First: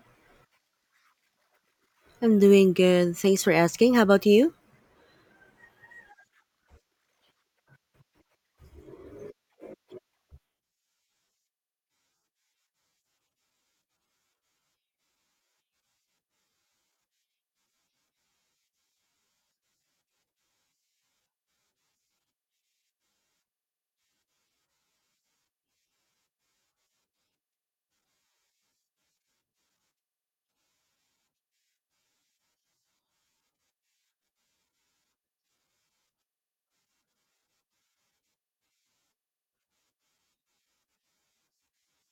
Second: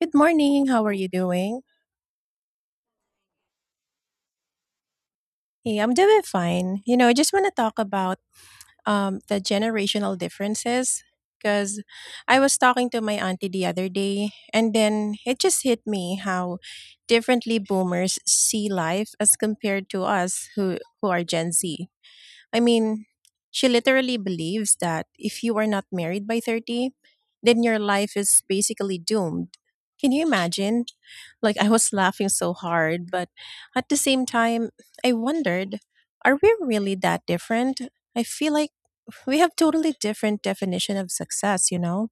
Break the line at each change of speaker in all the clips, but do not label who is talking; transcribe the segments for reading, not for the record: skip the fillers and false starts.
Good morning. How are you doing?
I'm doing good. Thanks for asking. How about you?
Hey, I'm doing fine. You know, I just want to talk about the generational differences because I was talking to my auntie the other day, and then it just hit me how differently boomers see life as compared to us who are Gen Z. I mean, she literally believes that if you are not married by 30, then your life is basically doomed. Can you imagine? Like, I was laughing so hard, but at the same time, I wondered, are we really that different? I feel like we have totally different definition of success, you know?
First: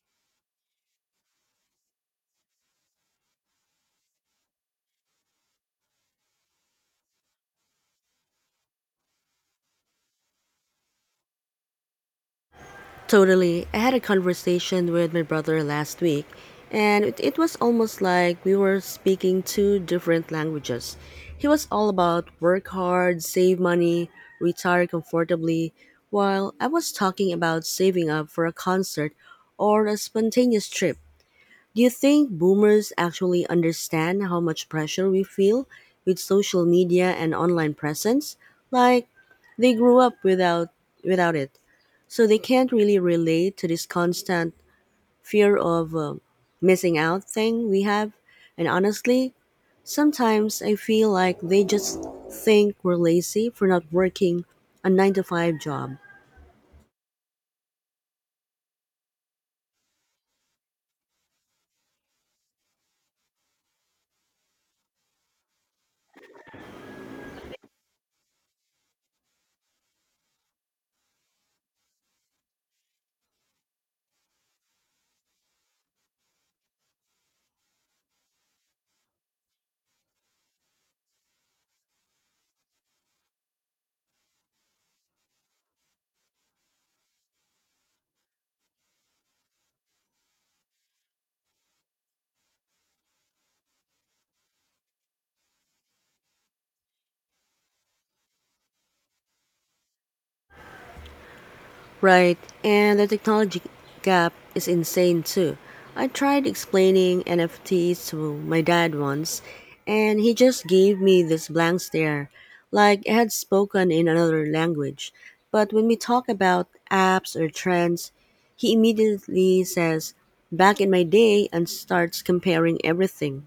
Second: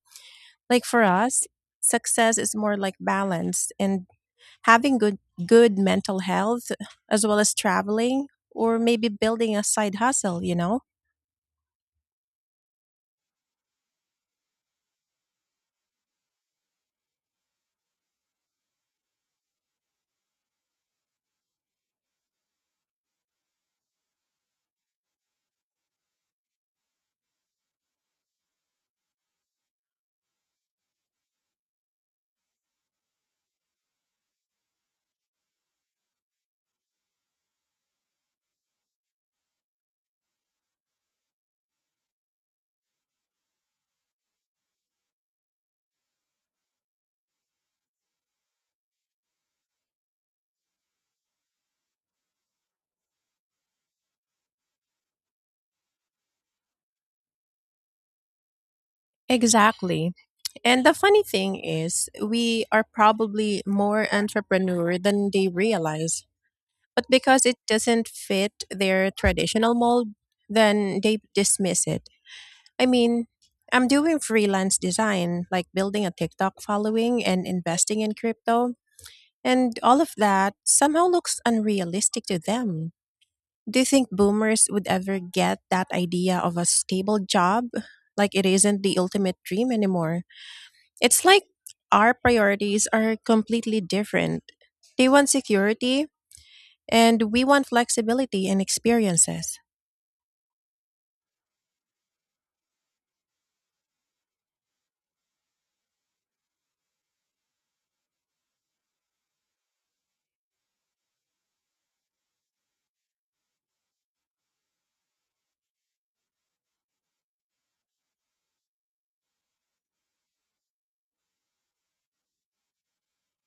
Like for us, success is more like balance and having good mental health as well as traveling or maybe building a side hustle, you know?
Totally. I had a conversation with my brother last week, and it was almost like we were speaking two different languages. He was all about work hard, save money, retire comfortably, while I was talking about saving up for a concert or a spontaneous trip. Do you think boomers actually understand how much pressure we feel with social media and online presence? Like they grew up without it, so they can't really relate to this constant fear of missing out thing we have. And honestly, sometimes I feel like they just think we're lazy for not working a 9 to 5 job.
Exactly. And the funny thing is, we are probably more entrepreneur than they realize. But because it doesn't fit their traditional mold, then they dismiss it. I mean, I'm doing freelance design, like building a TikTok following and investing in crypto. And all of that somehow looks unrealistic to them. Do you think boomers would ever get that idea of a stable job? Like it isn't the ultimate dream anymore. It's like our priorities are completely different. They want security, and we want flexibility and experiences.
Right, and the technology gap is insane too. I tried explaining NFTs to my dad once, and he just gave me this blank stare, like I had spoken in another language. But when we talk about apps or trends, he immediately says, Back in my day, and starts comparing everything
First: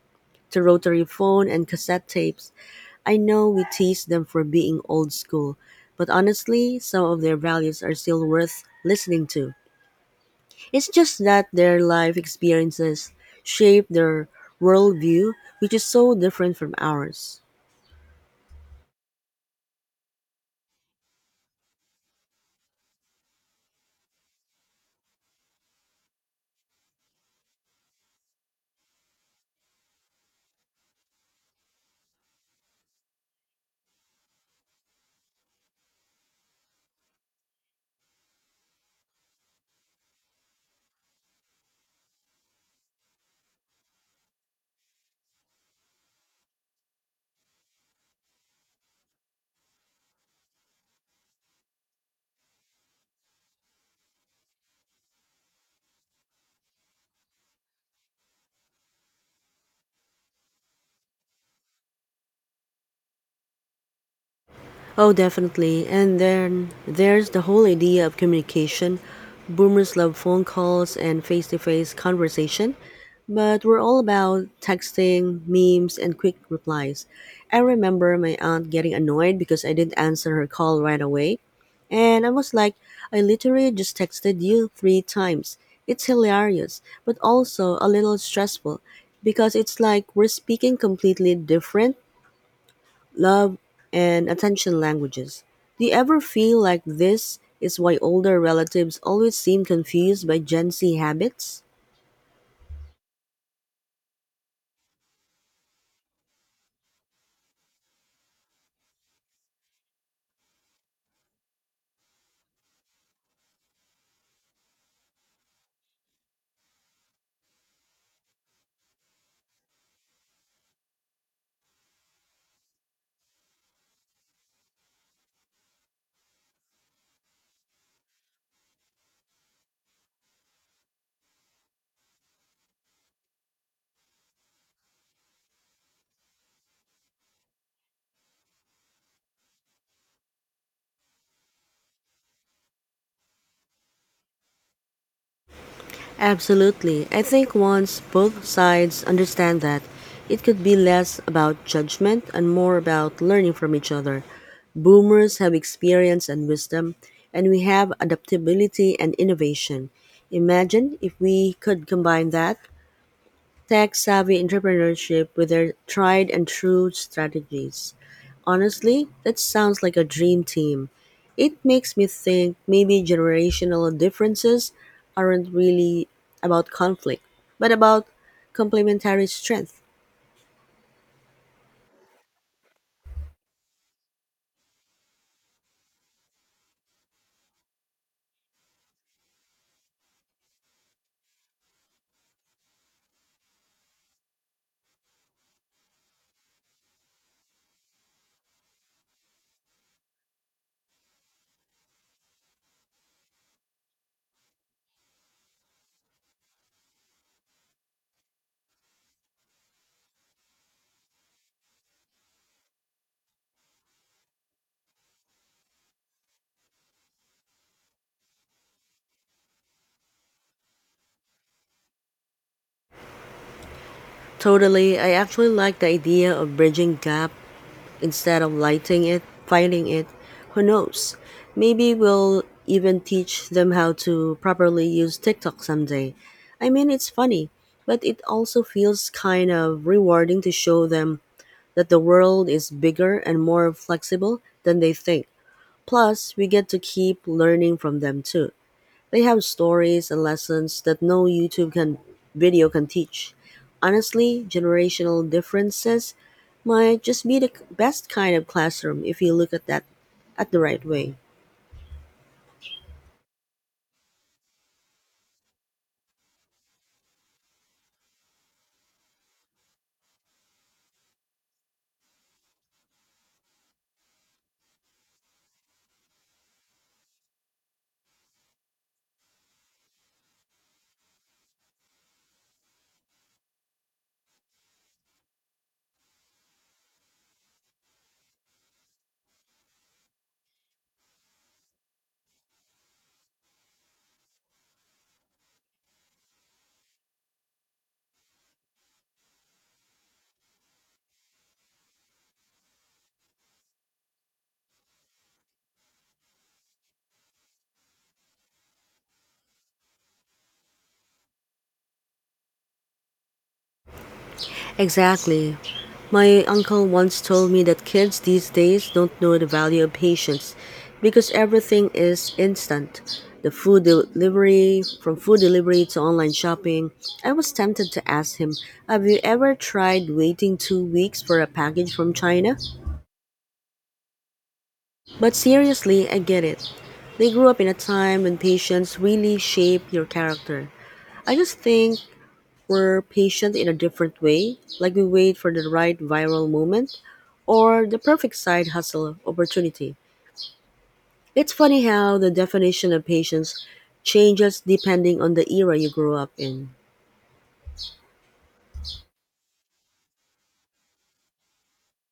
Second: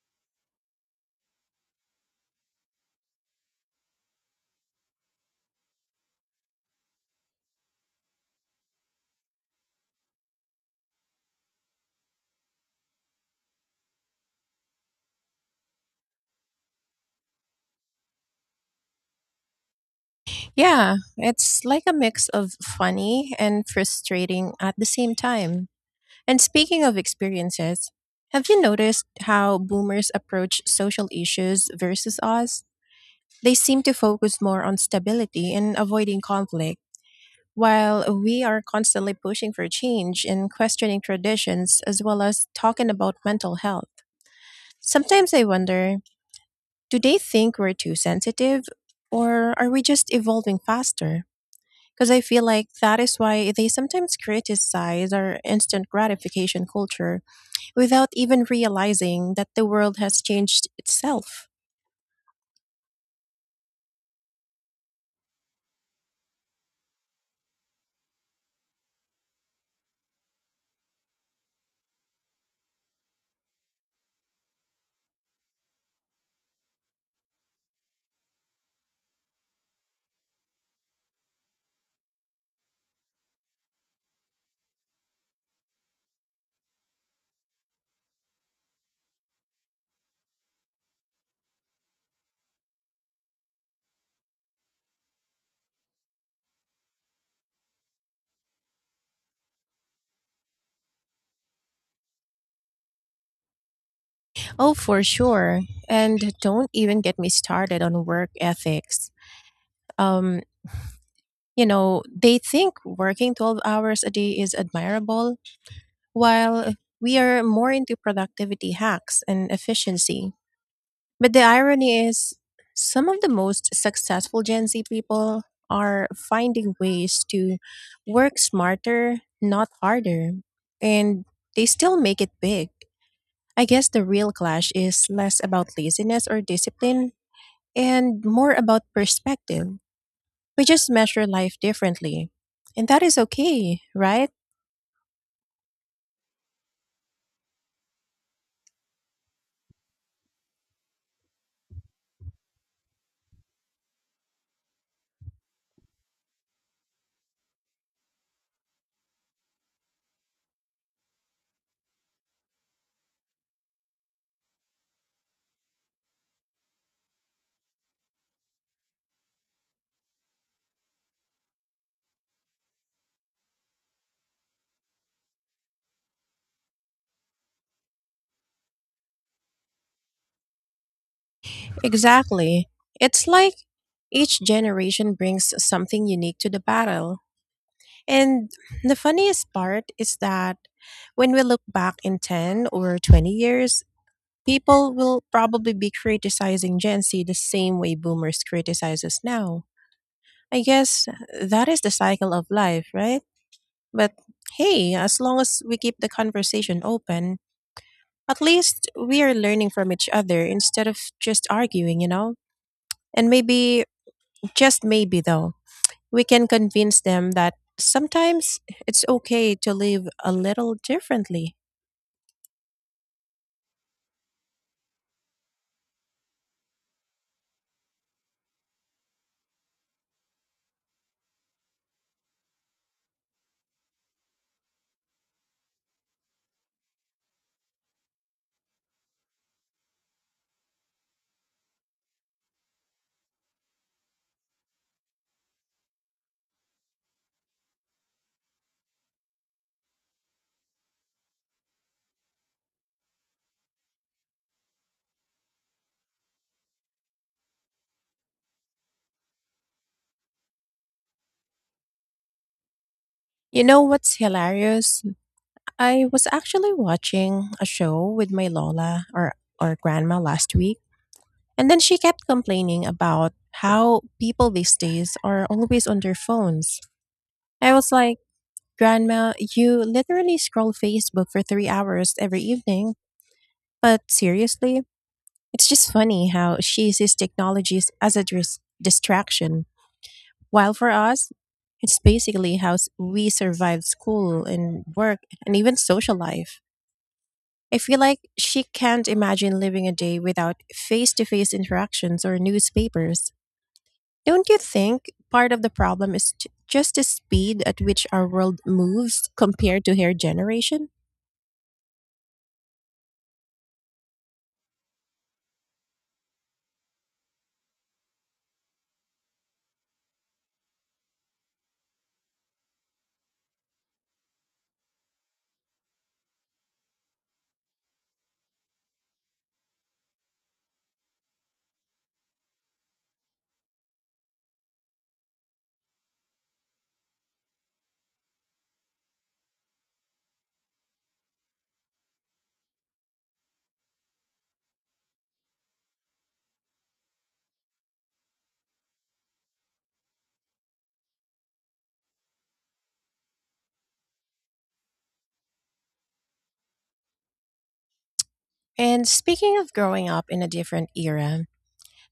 to rotary phone and cassette tapes. I know we tease them for being old school, but honestly, some of their values are still worth listening to. It's just that their life experiences shape their worldview, which is so different from ours.
Yeah, it's like a mix of funny and frustrating at the same time. And speaking of experiences, have you noticed how boomers approach social issues versus us? They seem to focus more on stability and avoiding conflict. While we are constantly pushing for change and questioning traditions, as well as talking about mental health, sometimes I wonder, do they think we're too sensitive or are we just evolving faster? Because I feel like that is why they sometimes criticize our instant gratification culture without even realizing that the world has changed itself.
Oh, definitely. And then there's the whole idea of communication. Boomers love phone calls and face to face conversation, but we're all about texting, memes, and quick replies. I remember my aunt getting annoyed because I didn't answer her call right away. And I was like, I literally just texted you 3 times. It's hilarious, but also a little stressful because it's like we're speaking completely different love, and attention languages. Do you ever feel like this is why older relatives always seem confused by Gen Z habits?
Oh, for sure. And don't even get me started on work ethics. Um, You know, they think working 12 hours a day is admirable, while we are more into productivity hacks and efficiency. But the irony is, some of the most successful Gen Z people are finding ways to work smarter, not harder, and they still make it big. I guess the real clash is less about laziness or discipline and more about perspective. We just measure life differently. And that is okay, right?
Absolutely. I think once both sides understand that, it could be less about judgment and more about learning from each other. Boomers have experience and wisdom, and we have adaptability and innovation. Imagine if we could combine that tech-savvy entrepreneurship with their tried and true strategies. Honestly, that sounds like a dream team. It makes me think maybe generational differences aren't really about conflict, but about complementary strength.
Exactly. It's like each generation brings something unique to the battle. And the funniest part is that when we look back in 10 or 20 years, people will probably be criticizing Gen Z the same way boomers criticize us now. I guess that is the cycle of life, right? But hey, as long as we keep the conversation open, at least we are learning from each other instead of just arguing, you know? And maybe, just maybe though, we can convince them that sometimes it's okay to live a little differently.
Totally. I actually like the idea of bridging gap instead of fighting it. Who knows? Maybe we'll even teach them how to properly use TikTok someday. I mean, it's funny, but it also feels kind of rewarding to show them that the world is bigger and more flexible than they think. Plus, we get to keep learning from them too. They have stories and lessons that no YouTube can video can teach. Honestly, generational differences might just be the best kind of classroom if you look at the right way.
You know what's hilarious? I was actually watching a show with my Lola or grandma last week, and then she kept complaining about how people these days are always on their phones. I was like, Grandma, you literally scroll Facebook for 3 hours every evening. But seriously, it's just funny how she sees technologies as a distraction, while for us, it's basically how we survive school and work and even social life. I feel like she can't imagine living a day without face to face interactions or newspapers. Don't you think part of the problem is just the speed at which our world moves compared to her generation?
Exactly. My uncle once told me that kids these days don't know the value of patience because everything is instant. From food delivery to online shopping, I was tempted to ask him, Have you ever tried waiting 2 weeks for a package from China? But seriously, I get it. They grew up in a time when patience really shaped your character. I just think we're patient in a different way, like we wait for the right viral moment or the perfect side hustle opportunity. It's funny how the definition of patience changes depending on the era you grew up in.
And speaking of growing up in a different era,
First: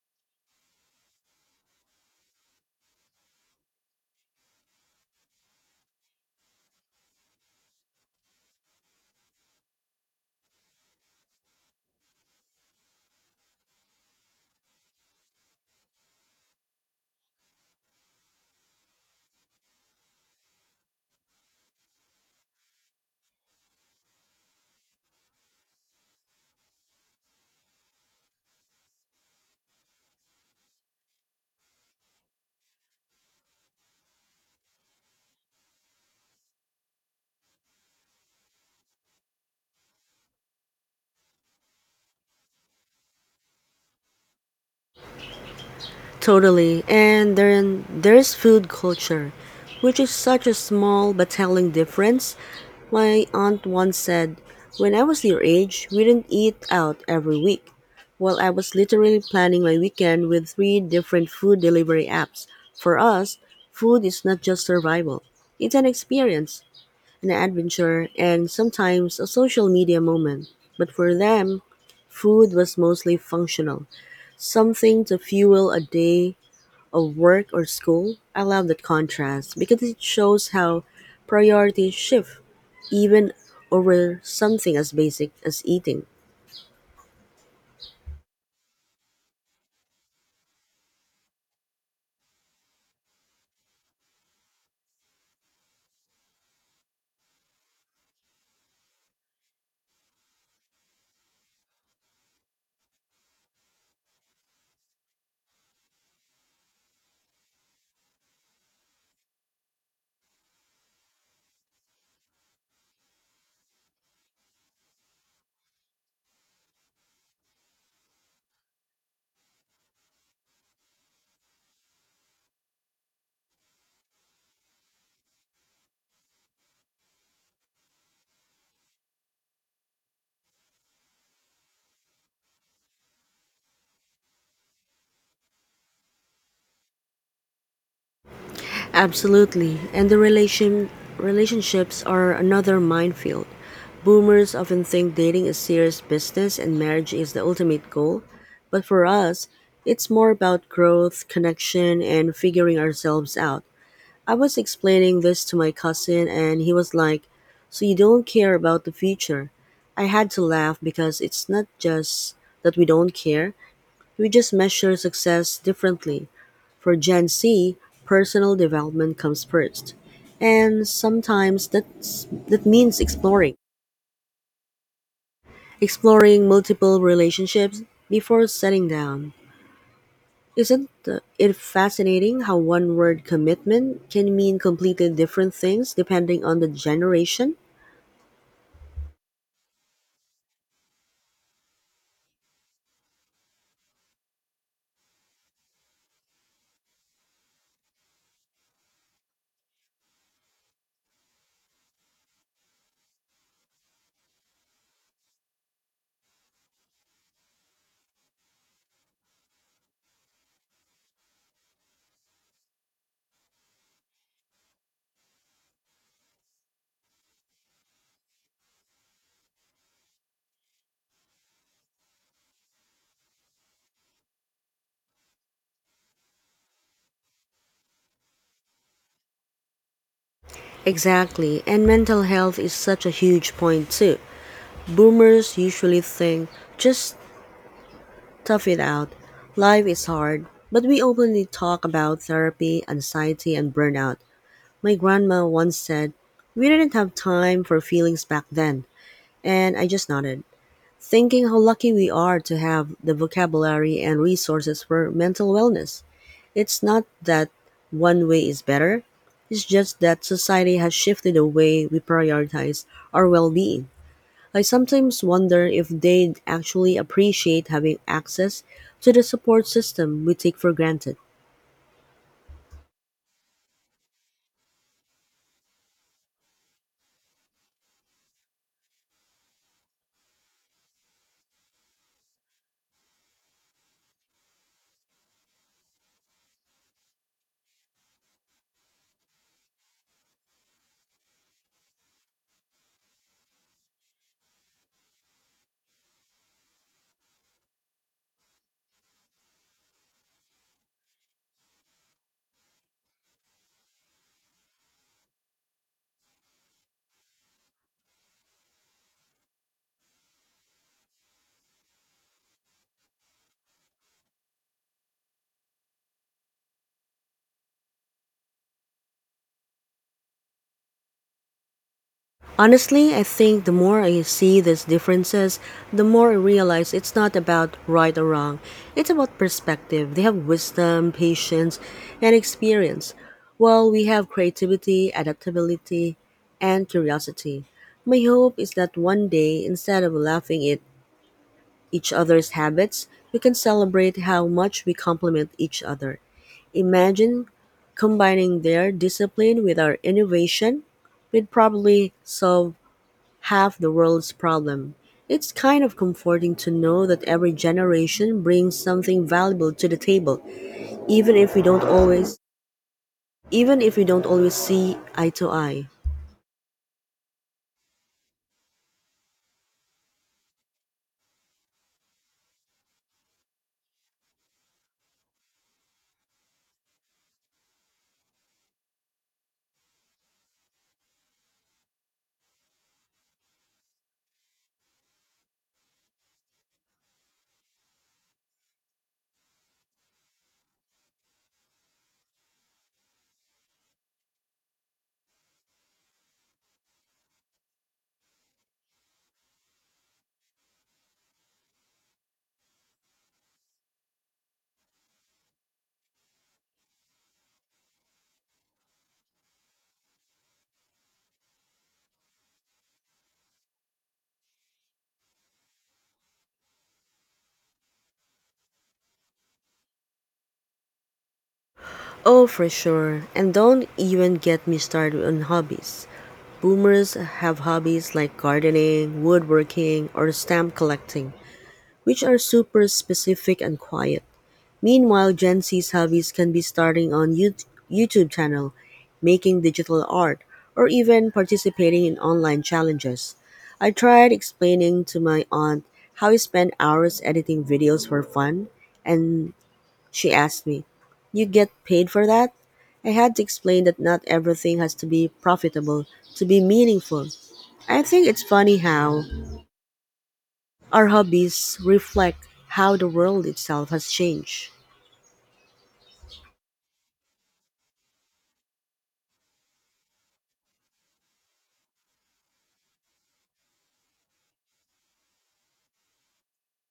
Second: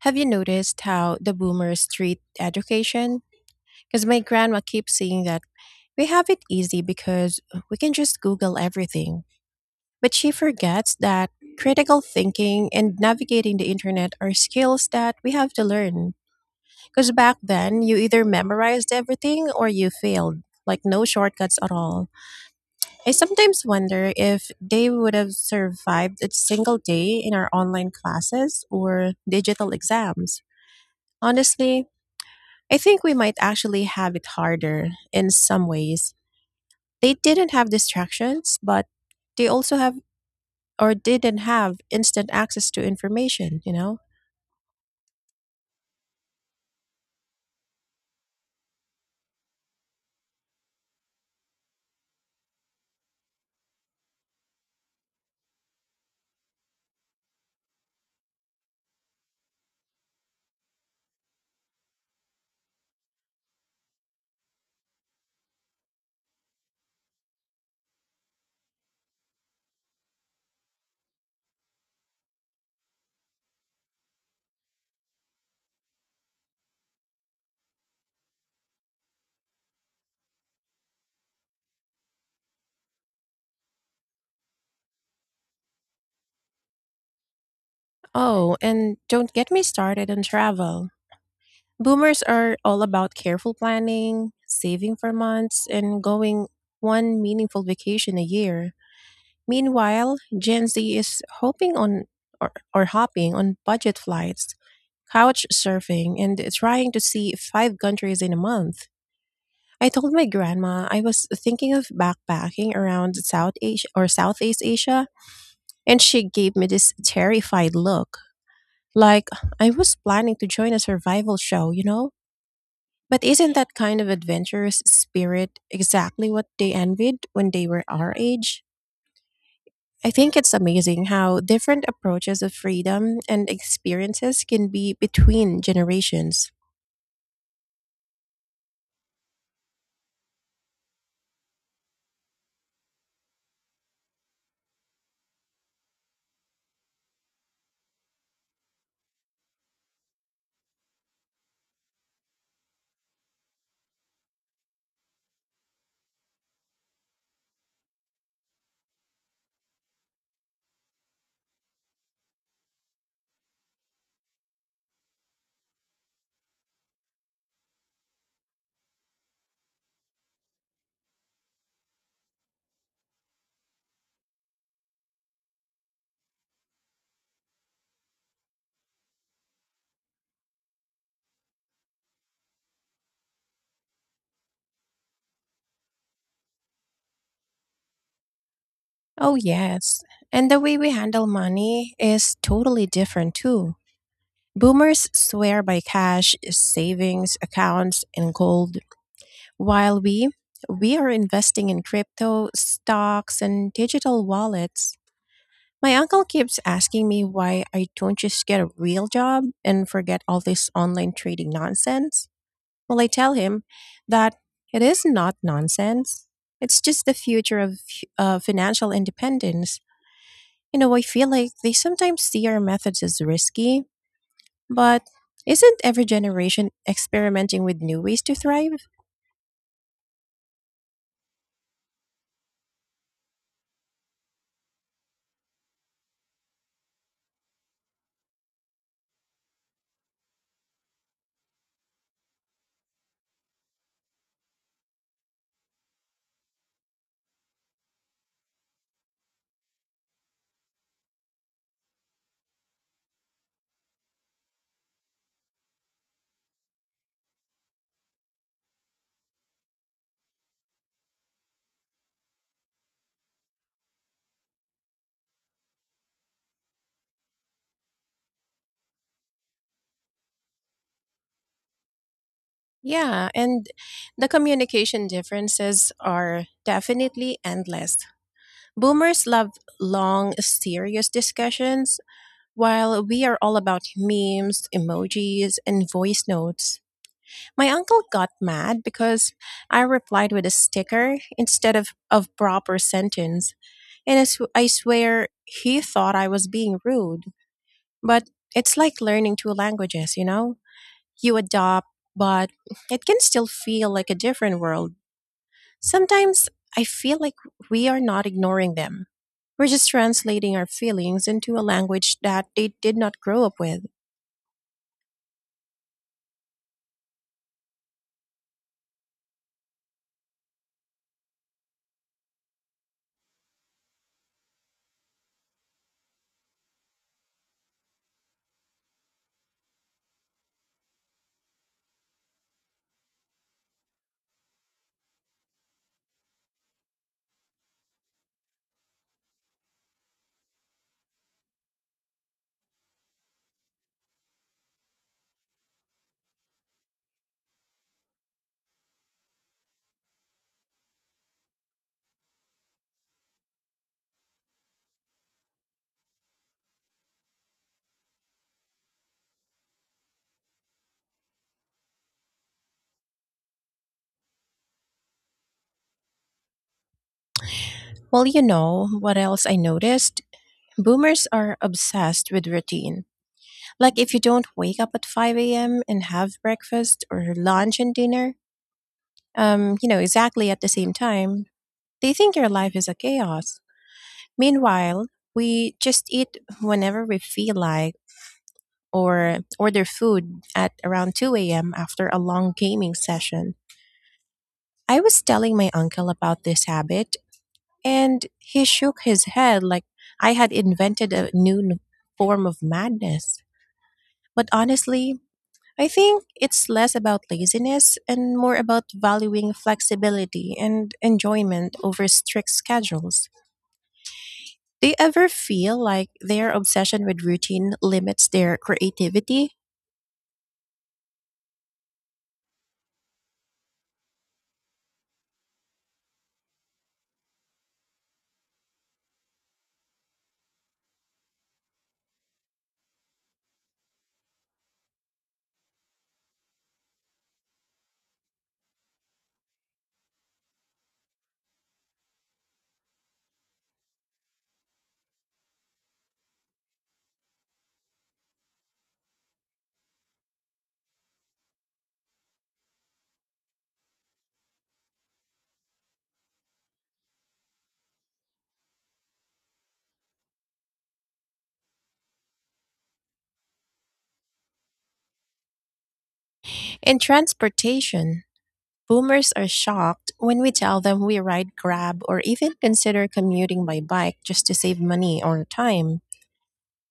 have you noticed how the boomers treat education? Because my grandma keeps saying that we have it easy because we can just Google everything. But she forgets that critical thinking and navigating the internet are skills that we have to learn. Because back then, you either memorized everything or you failed, like no shortcuts at all. I sometimes wonder if they would have survived a single day in our online classes or digital exams. Honestly, I think we might actually have it harder in some ways. They didn't have distractions, but they also have or didn't have instant access to information, you know?
Totally. And then there's food culture, which is such a small but telling difference. My aunt once said, When I was your age, we didn't eat out every week. Well, I was literally planning my weekend with three different food delivery apps. For us, food is not just survival, it's an experience, an adventure, and sometimes a social media moment. But for them, food was mostly functional, something to fuel a day of work or school. I love that contrast because it shows how priorities shift even over something as basic as eating.
Oh, and don't get me started on travel. Boomers are all about careful planning, saving for months, and going one meaningful vacation a year. Meanwhile, Gen Z is hoping on or hopping on budget flights, couch surfing, and trying to see 5 countries in a month. I told my grandma I was thinking of backpacking around South Asia or Southeast Asia, and she gave me this terrified look, like I was planning to join a survival show, you know? But isn't that kind of adventurous spirit exactly what they envied when they were our age? I think it's amazing how different approaches of freedom and experiences can be between generations.
Absolutely. And the relationships are another minefield. Boomers often think dating is serious business and marriage is the ultimate goal, but for us, it's more about growth, connection, and figuring ourselves out. I was explaining this to my cousin, and he was like, So you don't care about the future? I had to laugh because it's not just that we don't care, we just measure success differently. For Gen Z, personal development comes first. And sometimes that means exploring multiple relationships before settling down. Isn't it fascinating how one word commitment can mean completely different things depending on the generation?
Oh, yes. And the way we handle money is totally different, too. Boomers swear by cash, savings, accounts, and gold, while we are investing in crypto, stocks, and digital wallets. My uncle keeps asking me why I don't just get a real job and forget all this online trading nonsense. Well, I tell him that it is not nonsense. It's just the future of financial independence. You know, I feel like they sometimes see our methods as risky, but isn't every generation experimenting with new ways to thrive?
Exactly, and mental health is such a huge point too. Boomers usually think, just tough it out, life is hard, but we openly talk about therapy, anxiety, and burnout. My grandma once said, We didn't have time for feelings back then, and I just nodded, thinking how lucky we are to have the vocabulary and resources for mental wellness. It's not that one way is better, it's just that society has shifted the way we prioritize our well being. I sometimes wonder if they'd actually appreciate having access to the support system we take for granted.
Yeah, and the communication differences are definitely endless. Boomers love long, serious discussions, while we are all about memes, emojis, and voice notes. My uncle got mad because I replied with a sticker instead of a proper sentence. And I swear he thought I was being rude. But it's like learning 2 languages, you know? You adopt, but it can still feel like a different world. Sometimes I feel like we are not ignoring them. We're just translating our feelings into a language that they did not grow up with.
Honestly, I think the more I see these differences, the more I realize it's not about right or wrong. It's about perspective. They have wisdom, patience, and experience, while we have creativity, adaptability, and curiosity. My hope is that one day, instead of laughing at each other's habits, we can celebrate how much we complement each other. Imagine combining their discipline with our innovation, we'd probably solve half the world's problem. It's kind of comforting to know that every generation brings something valuable to the table, even if we don't always even if we don't always see eye to eye.
Well, you know what else I noticed? Boomers are obsessed with routine. Like if you don't wake up at 5 a.m. and have breakfast or lunch and dinner, you know, exactly at the same time, they think your life is a chaos. Meanwhile, we just eat whenever we feel like or order food at around 2 a.m. after a long gaming session. I was telling my uncle about this habit, and he shook his head like I had invented a new n- form of madness. But honestly, I think it's less about laziness and more about valuing flexibility and enjoyment over strict schedules. Do you ever feel like their obsession with routine limits their creativity?
Oh, for sure. And don't even get me started on hobbies. Boomers have hobbies like gardening, woodworking, or stamp collecting, which are super specific and quiet. Meanwhile, Gen Z's hobbies can be starting a YouTube channel, making digital art, or even participating in online challenges. I tried explaining to my aunt how I spend hours editing videos for fun, and she asked me, You get paid for that? I had to explain that not everything has to be profitable to be meaningful. I think it's funny how our hobbies reflect how the world itself has changed.
In transportation, boomers are shocked when we tell them we ride Grab or even consider commuting by bike just to save money or time.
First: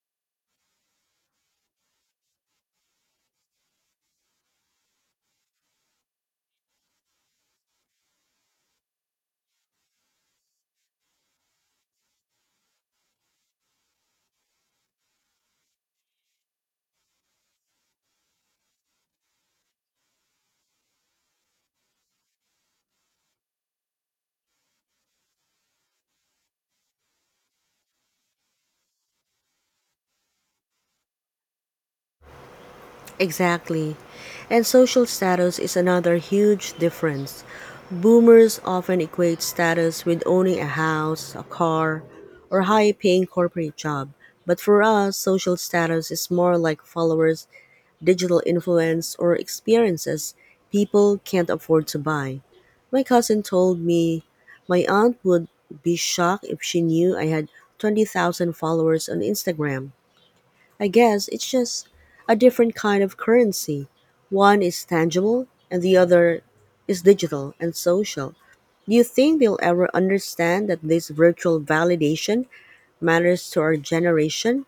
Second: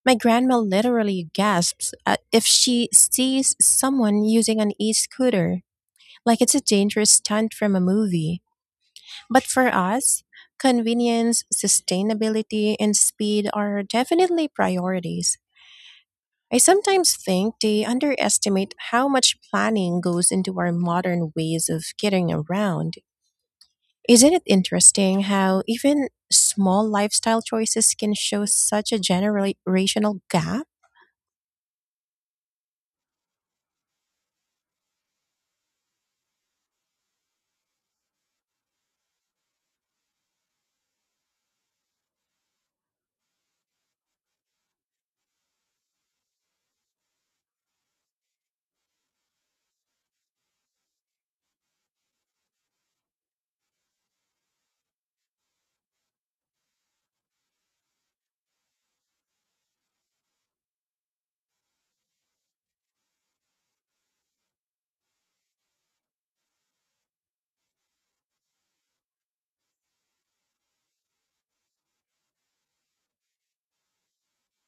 My grandma literally gasps if she sees someone using an e scooter, like it's a dangerous stunt from a movie. But for us, convenience, sustainability, and speed are definitely priorities. I sometimes think they underestimate how much planning goes into our modern ways of getting around. Isn't it interesting how even small lifestyle choices can show such a generational gap?
Exactly. And social status is another huge difference. Boomers often equate status with owning a house, a car, or high paying corporate job. But for us, social status is more like followers, digital influence, or experiences people can't afford to buy. My cousin told me my aunt would be shocked if she knew I had 20,000 followers on Instagram. I guess it's just a different kind of currency. One is tangible and the other is digital and social. Do you think they'll ever understand that this virtual validation matters to our generation?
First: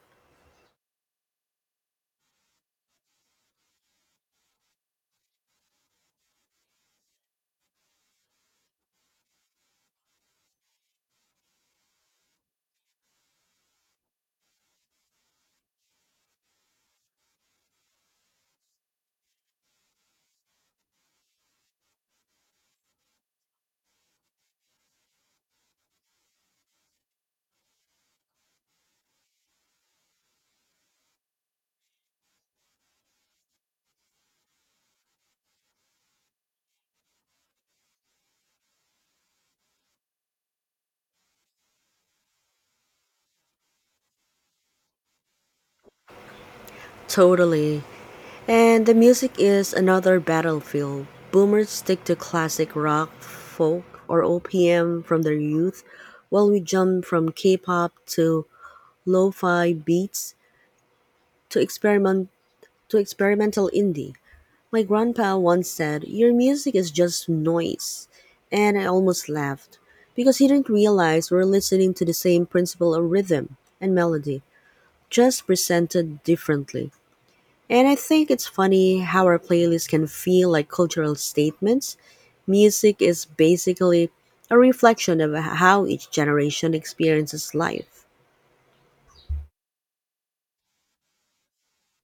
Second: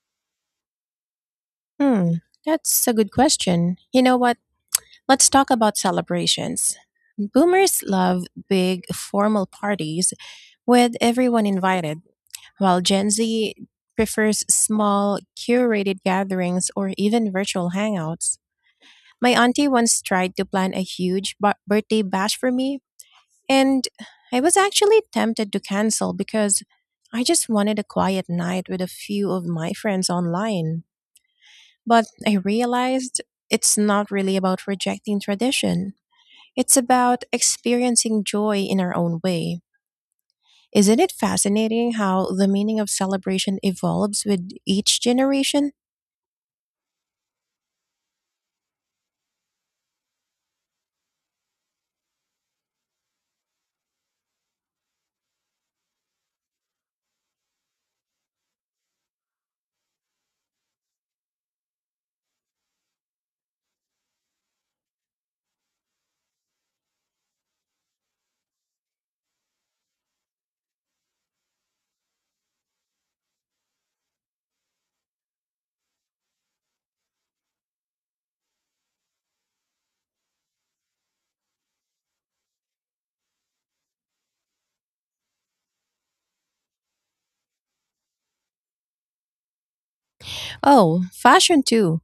Hmm, that's a good question. You know what? Let's talk about celebrations. Boomers love big formal parties with everyone invited, while Gen Z prefers small, curated gatherings or even virtual hangouts. My auntie once tried to plan a huge birthday bash for me, and I was actually tempted to cancel because I just wanted a quiet night with a few of my friends online. But I realized it's not really about rejecting tradition. It's about experiencing joy in our own way. Isn't it fascinating how the meaning of celebration evolves with each generation?
Totally. And the music is another battlefield. Boomers stick to classic rock, folk, or OPM from their youth, while we jump from K-pop to lo-fi beats to experimental indie. My grandpa once said, Your music is just noise. And I almost laughed because he didn't realize we're listening to the same principle of rhythm and melody, just presented differently. And I think it's funny how our playlists can feel like cultural statements. Music is basically a reflection of how each generation experiences life.
Oh, fashion too.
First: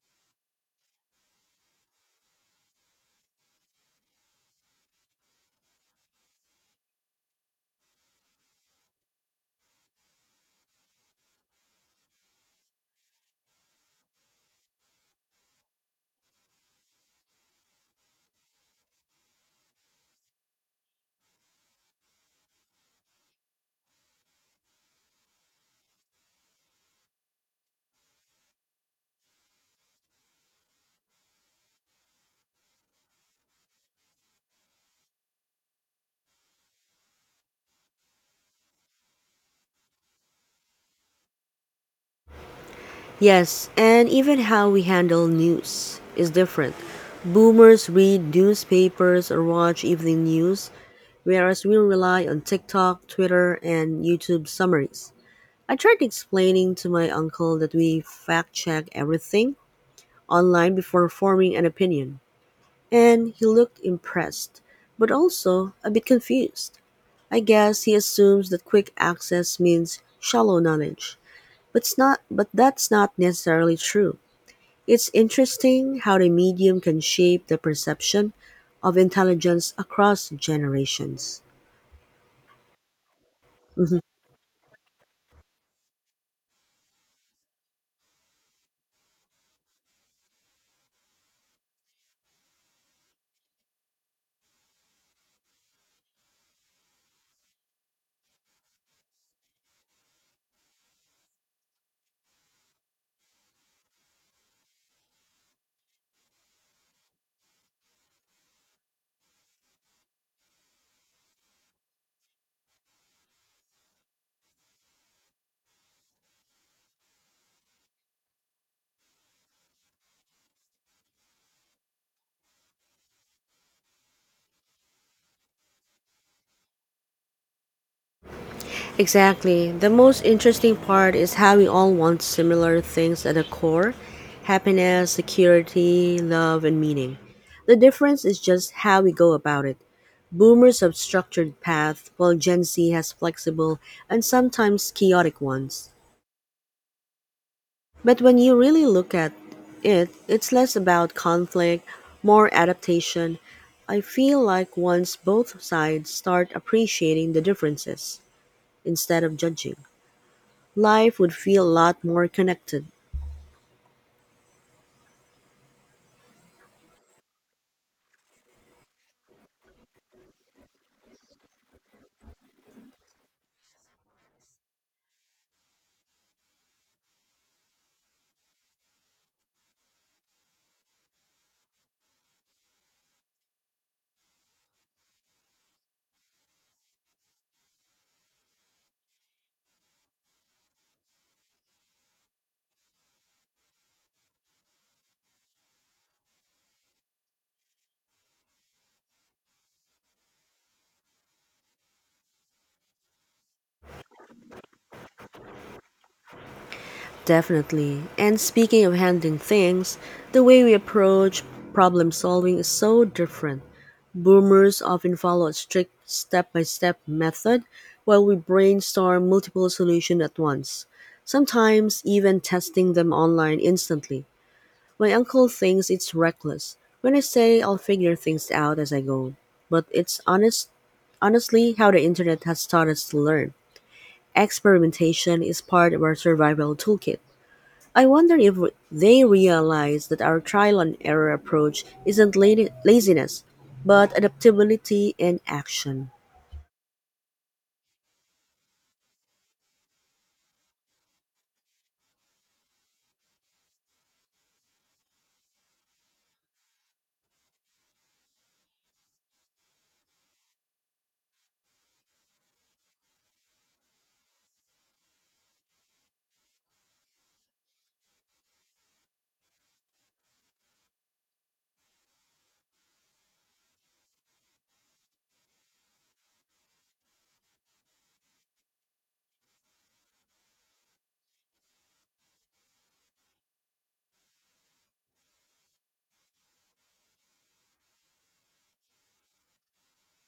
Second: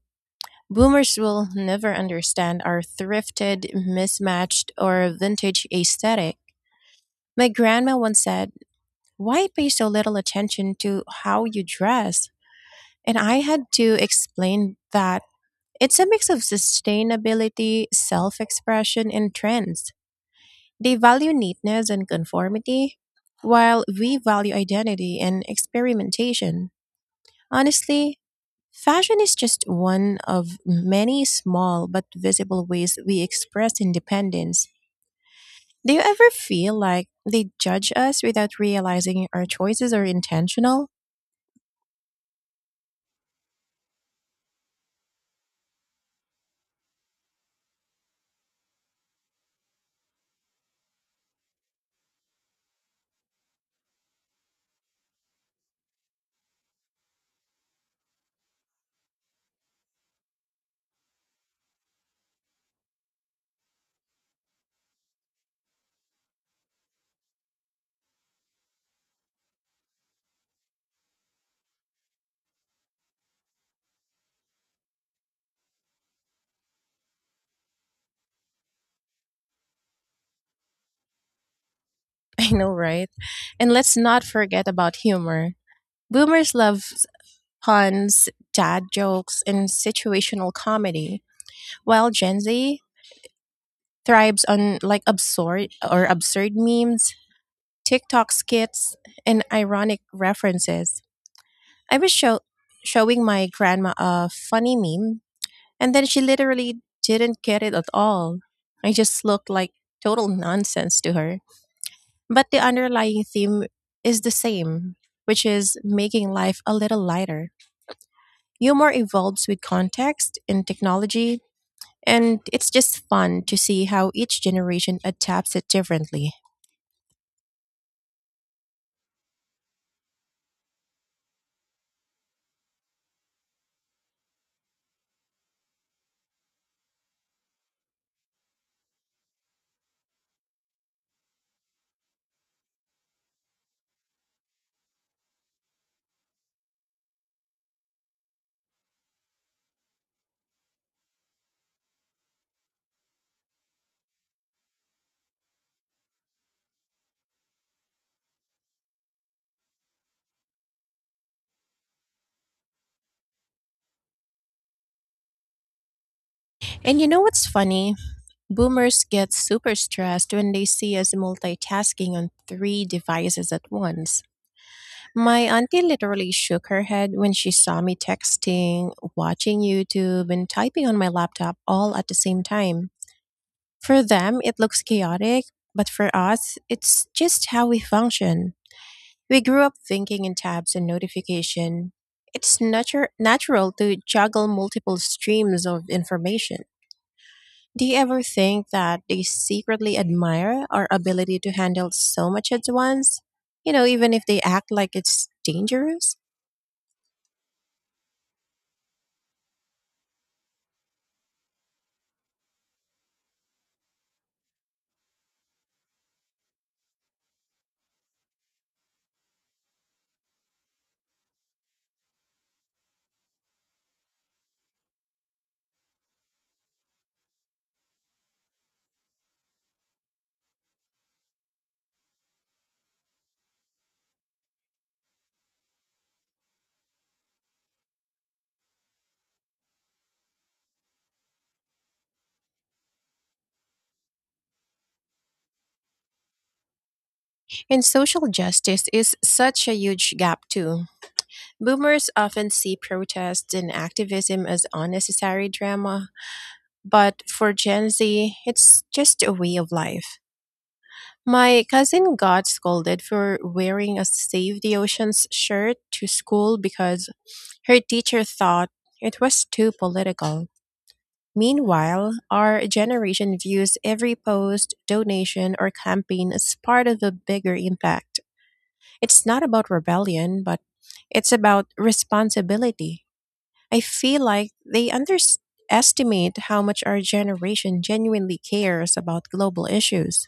Boomers will never understand our thrifted, mismatched, or vintage aesthetic. My grandma once said, why pay so little attention to how you dress? And I had to explain that it's a mix of sustainability, self expression, and trends. They value neatness and conformity, while we value identity and experimentation. Honestly, fashion is just one of many small but visible ways we express independence. Do you ever feel like they judge us without realizing our choices are intentional?
Yes, and even how we handle news is different. Boomers read newspapers or watch evening news, whereas we rely on TikTok, Twitter, and YouTube summaries. I tried explaining to my uncle that we fact check everything online before forming an opinion, and he looked impressed, but also a bit confused. I guess he assumes that quick access means shallow knowledge, but it's not but that's not necessarily true. It's interesting how the medium can shape the perception of intelligence across generations.
I know, right? And let's
Mhm.
not forget about humor. Boomers love puns, dad jokes, and situational comedy, while Gen Z thrives on like absurd memes, TikTok skits, and ironic references. I was showing my grandma a funny meme, and then she literally didn't get it at all. I just looked like total nonsense to her. But the underlying theme is the same, which is making life a little lighter. Humor evolves with context and technology, and it's just fun to see how each generation adapts it differently.
Exactly. The most interesting part is how we all want similar things at the core happiness, security, love, and meaning. The difference is just how we go about it. Boomers have structured paths, while Gen Z has flexible and sometimes chaotic ones. But when you really look at it, it's less about conflict, more adaptation. I feel like once both sides start appreciating the differences instead of judging, life would feel a lot more connected.
And you know what's funny? Boomers get super stressed when they see us multitasking on 3 devices at once. My auntie literally shook her head when she saw me texting, watching YouTube, and typing on my laptop all at the same time. For them, it looks chaotic, but for us, it's just how we function. We grew up thinking in tabs and notification. It's natural to juggle multiple streams of information. Do you ever think that they secretly admire our ability to handle so much at once, You know, even if they act like it's dangerous?
Definitely. And speaking of handling things, the way we approach problem solving is so different. Boomers often follow a strict step by step method while we brainstorm multiple solutions at once, sometimes even testing them online instantly. My uncle thinks it's reckless when I say I'll figure things out as I go, but it's honestly how the internet has taught us to learn. Experimentation is part of our survival toolkit. I wonder if they realize that our trial and error approach isn't laziness, but adaptability in action.
And social justice is such a huge gap, too. Boomers often see protests and activism as unnecessary drama, but for Gen Z, it's just a way of life. My cousin got scolded for wearing a Save the Oceans shirt to school because her teacher thought it was too political. Meanwhile, our generation views every post, donation, or campaign as part of a bigger impact. It's not about rebellion, but it's about responsibility. I feel like they underestimate how much our generation genuinely cares about global issues.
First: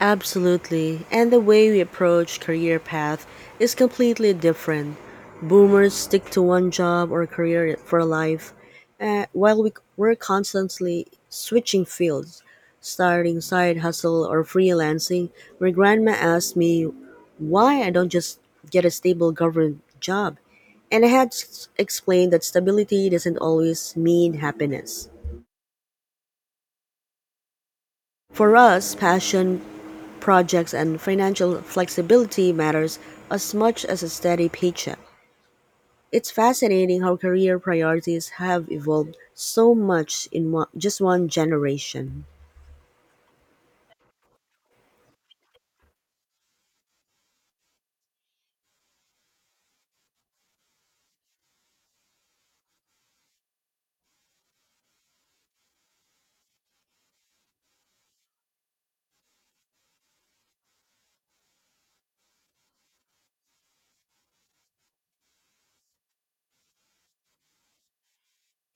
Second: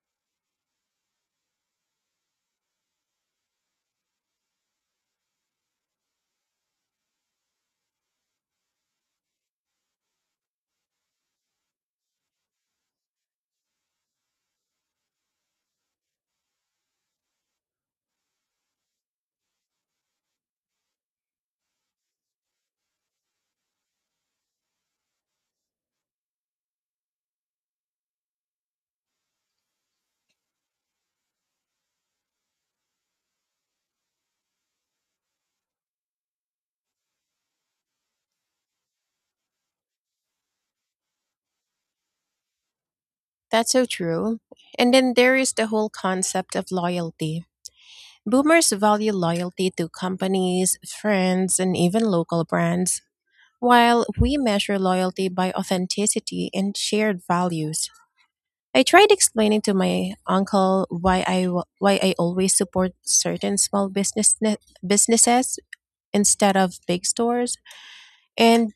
Absolutely. And the way we approach career path is completely different. Boomers stick to one job or career for life, while we're constantly switching fields, starting side hustle or freelancing. My grandma asked me why I don't just get a stable government job. And I had explained that stability doesn't always mean happiness. For us, passion projects and financial flexibility matters as much as a steady paycheck. It's fascinating how career priorities have evolved so much in just one generation.
That's so true. And then there is the whole concept of loyalty. Boomers value loyalty to companies, friends, and even local brands, while we measure loyalty by authenticity and shared values. I tried explaining to my uncle why why I always support certain small businesses instead of big stores, and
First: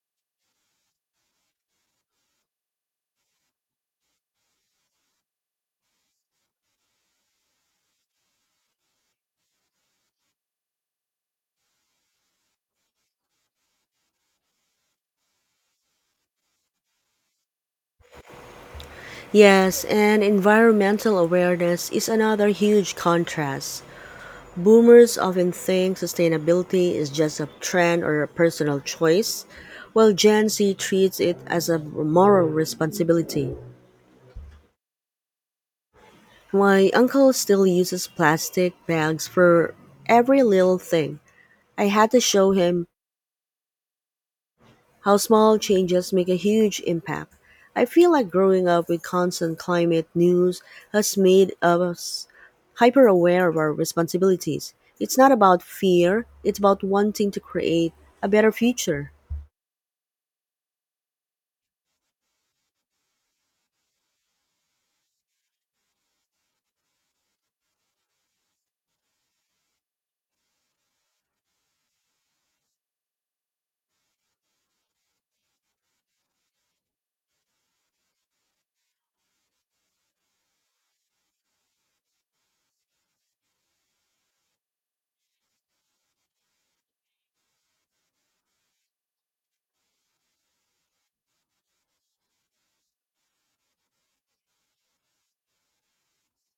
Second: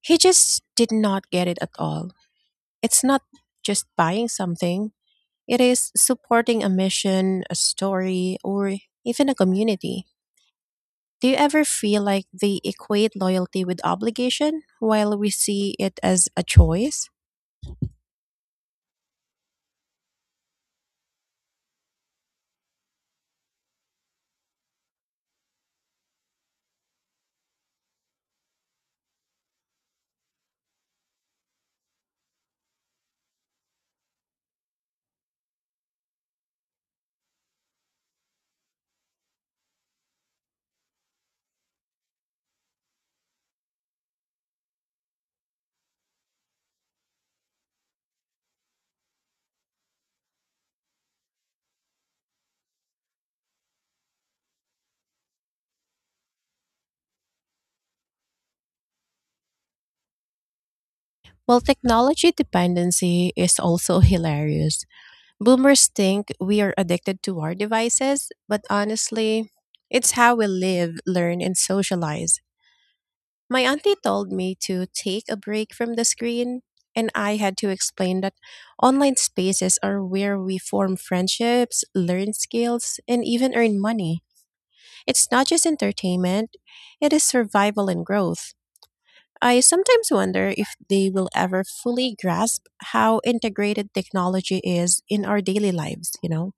he just did not get it at all. It's not just buying something, it is supporting a mission, a story, or even a community. Do you ever feel like they equate loyalty with obligation while we see it as a choice?
Yes, and environmental awareness is another huge contrast. Boomers often think sustainability is just a trend or a personal choice, while Gen Z treats it as a moral responsibility. My uncle still uses plastic bags for every little thing. I had to show him how small changes make a huge impact. I feel like growing up with constant climate news has made us hyper aware of our responsibilities. It's not about fear, it's about wanting to create a better future.
Well, technology dependency is also hilarious. Boomers think we are addicted to our devices, but honestly, it's how we live, learn, and socialize. My auntie told me to take a break from the screen, and I had to explain that online spaces are where we form friendships, learn skills, and even earn money. It's not just entertainment, it is survival and growth. I sometimes wonder if they will ever fully grasp how integrated technology is in our daily lives, you know?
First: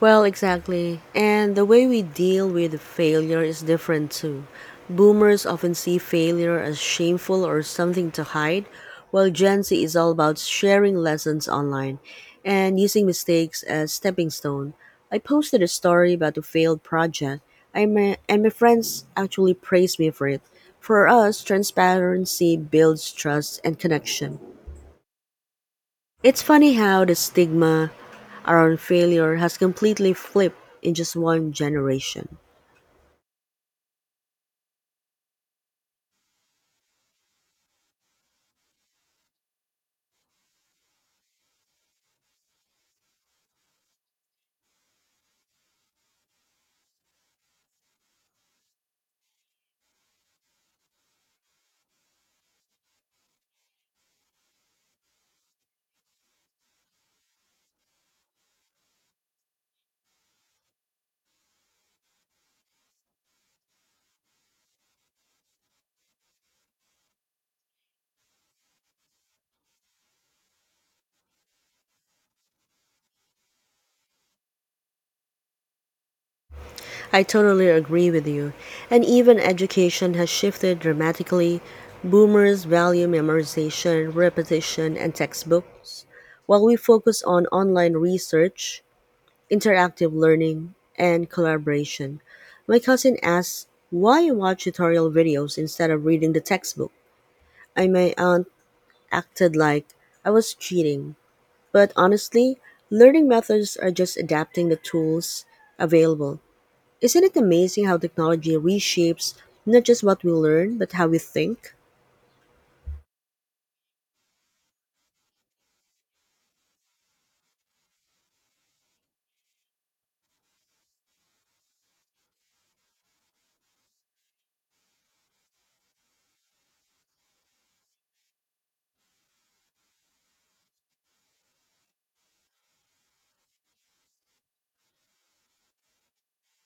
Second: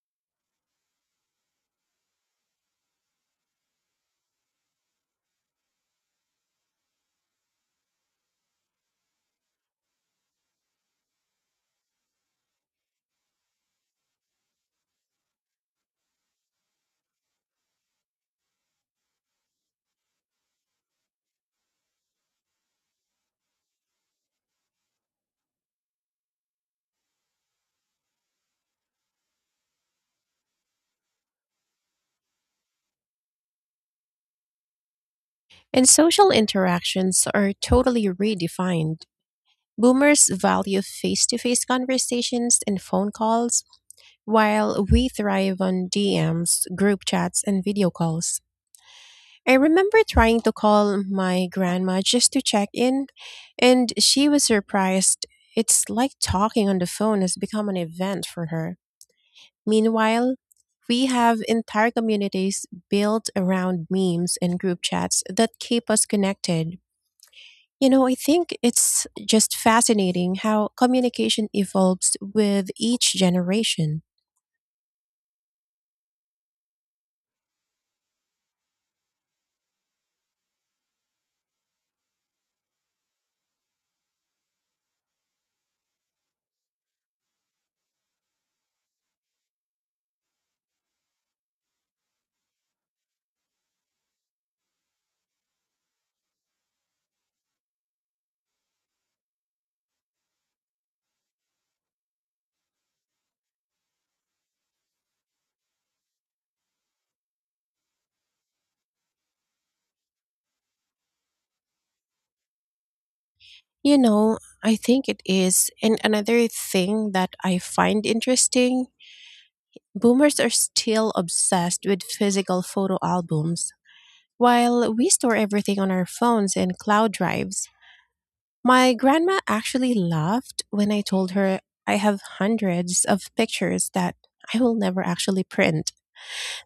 Well, exactly. And the way we deal with failure is different too. Boomers often see failure as shameful or something to hide, while Gen Z is all about sharing lessons online and using mistakes as stepping stone. I posted a story about a failed project, and my friends actually praised me for it. For us, transparency builds trust and connection. It's funny how the stigma around failure has completely flipped in just one generation.
And social interactions are totally redefined. Boomers value face to face conversations and phone calls, while we thrive on DMs, group chats, and video calls. I remember trying to call my grandma just to check in, and she was surprised. It's like talking on the phone has become an event for her. Meanwhile, we have entire communities built around memes and group chats that keep us connected. You know, I think it's just fascinating how communication evolves with each generation.
I totally agree with you. And even education has shifted dramatically. Boomers value memorization, repetition, and textbooks, while we focus on online research, interactive learning, and collaboration. My cousin asks why I watch tutorial videos instead of reading the textbook. I my aunt acted like I was cheating. But honestly, learning methods are just adapting the tools available. Isn't it amazing how technology reshapes not just what we learn, but how we think?
You know, I think it is. And another thing that I find interesting, boomers are still obsessed with physical photo albums. While we store everything on our phones and cloud drives, my grandma actually laughed when I told her I have hundreds of pictures that I will never actually print.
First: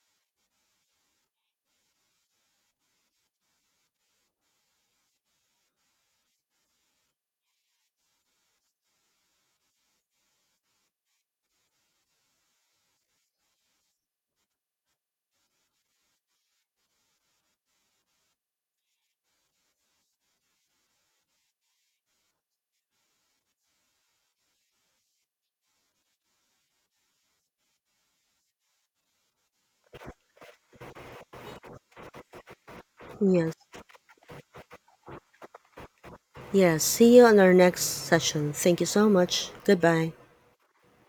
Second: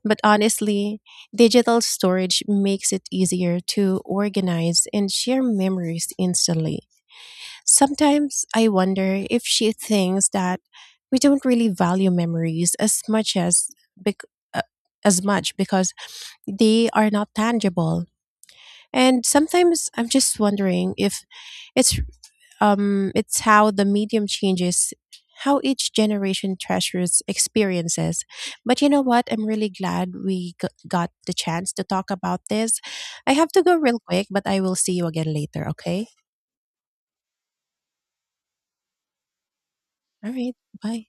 But honestly, digital storage makes it easier to organize and share memories instantly. Sometimes I wonder if she thinks that we don't really value memories as much as bec- uh, as much because they are not tangible. And sometimes I'm just wondering if it's it's how the medium changes how each generation treasures experiences. But you know what? I'm really glad got the chance to talk about this. I have
Yes.
to go real quick, but I will see you again later, okay?
Yes. See you on our next session. Thank you so much. Goodbye.
All right. Bye.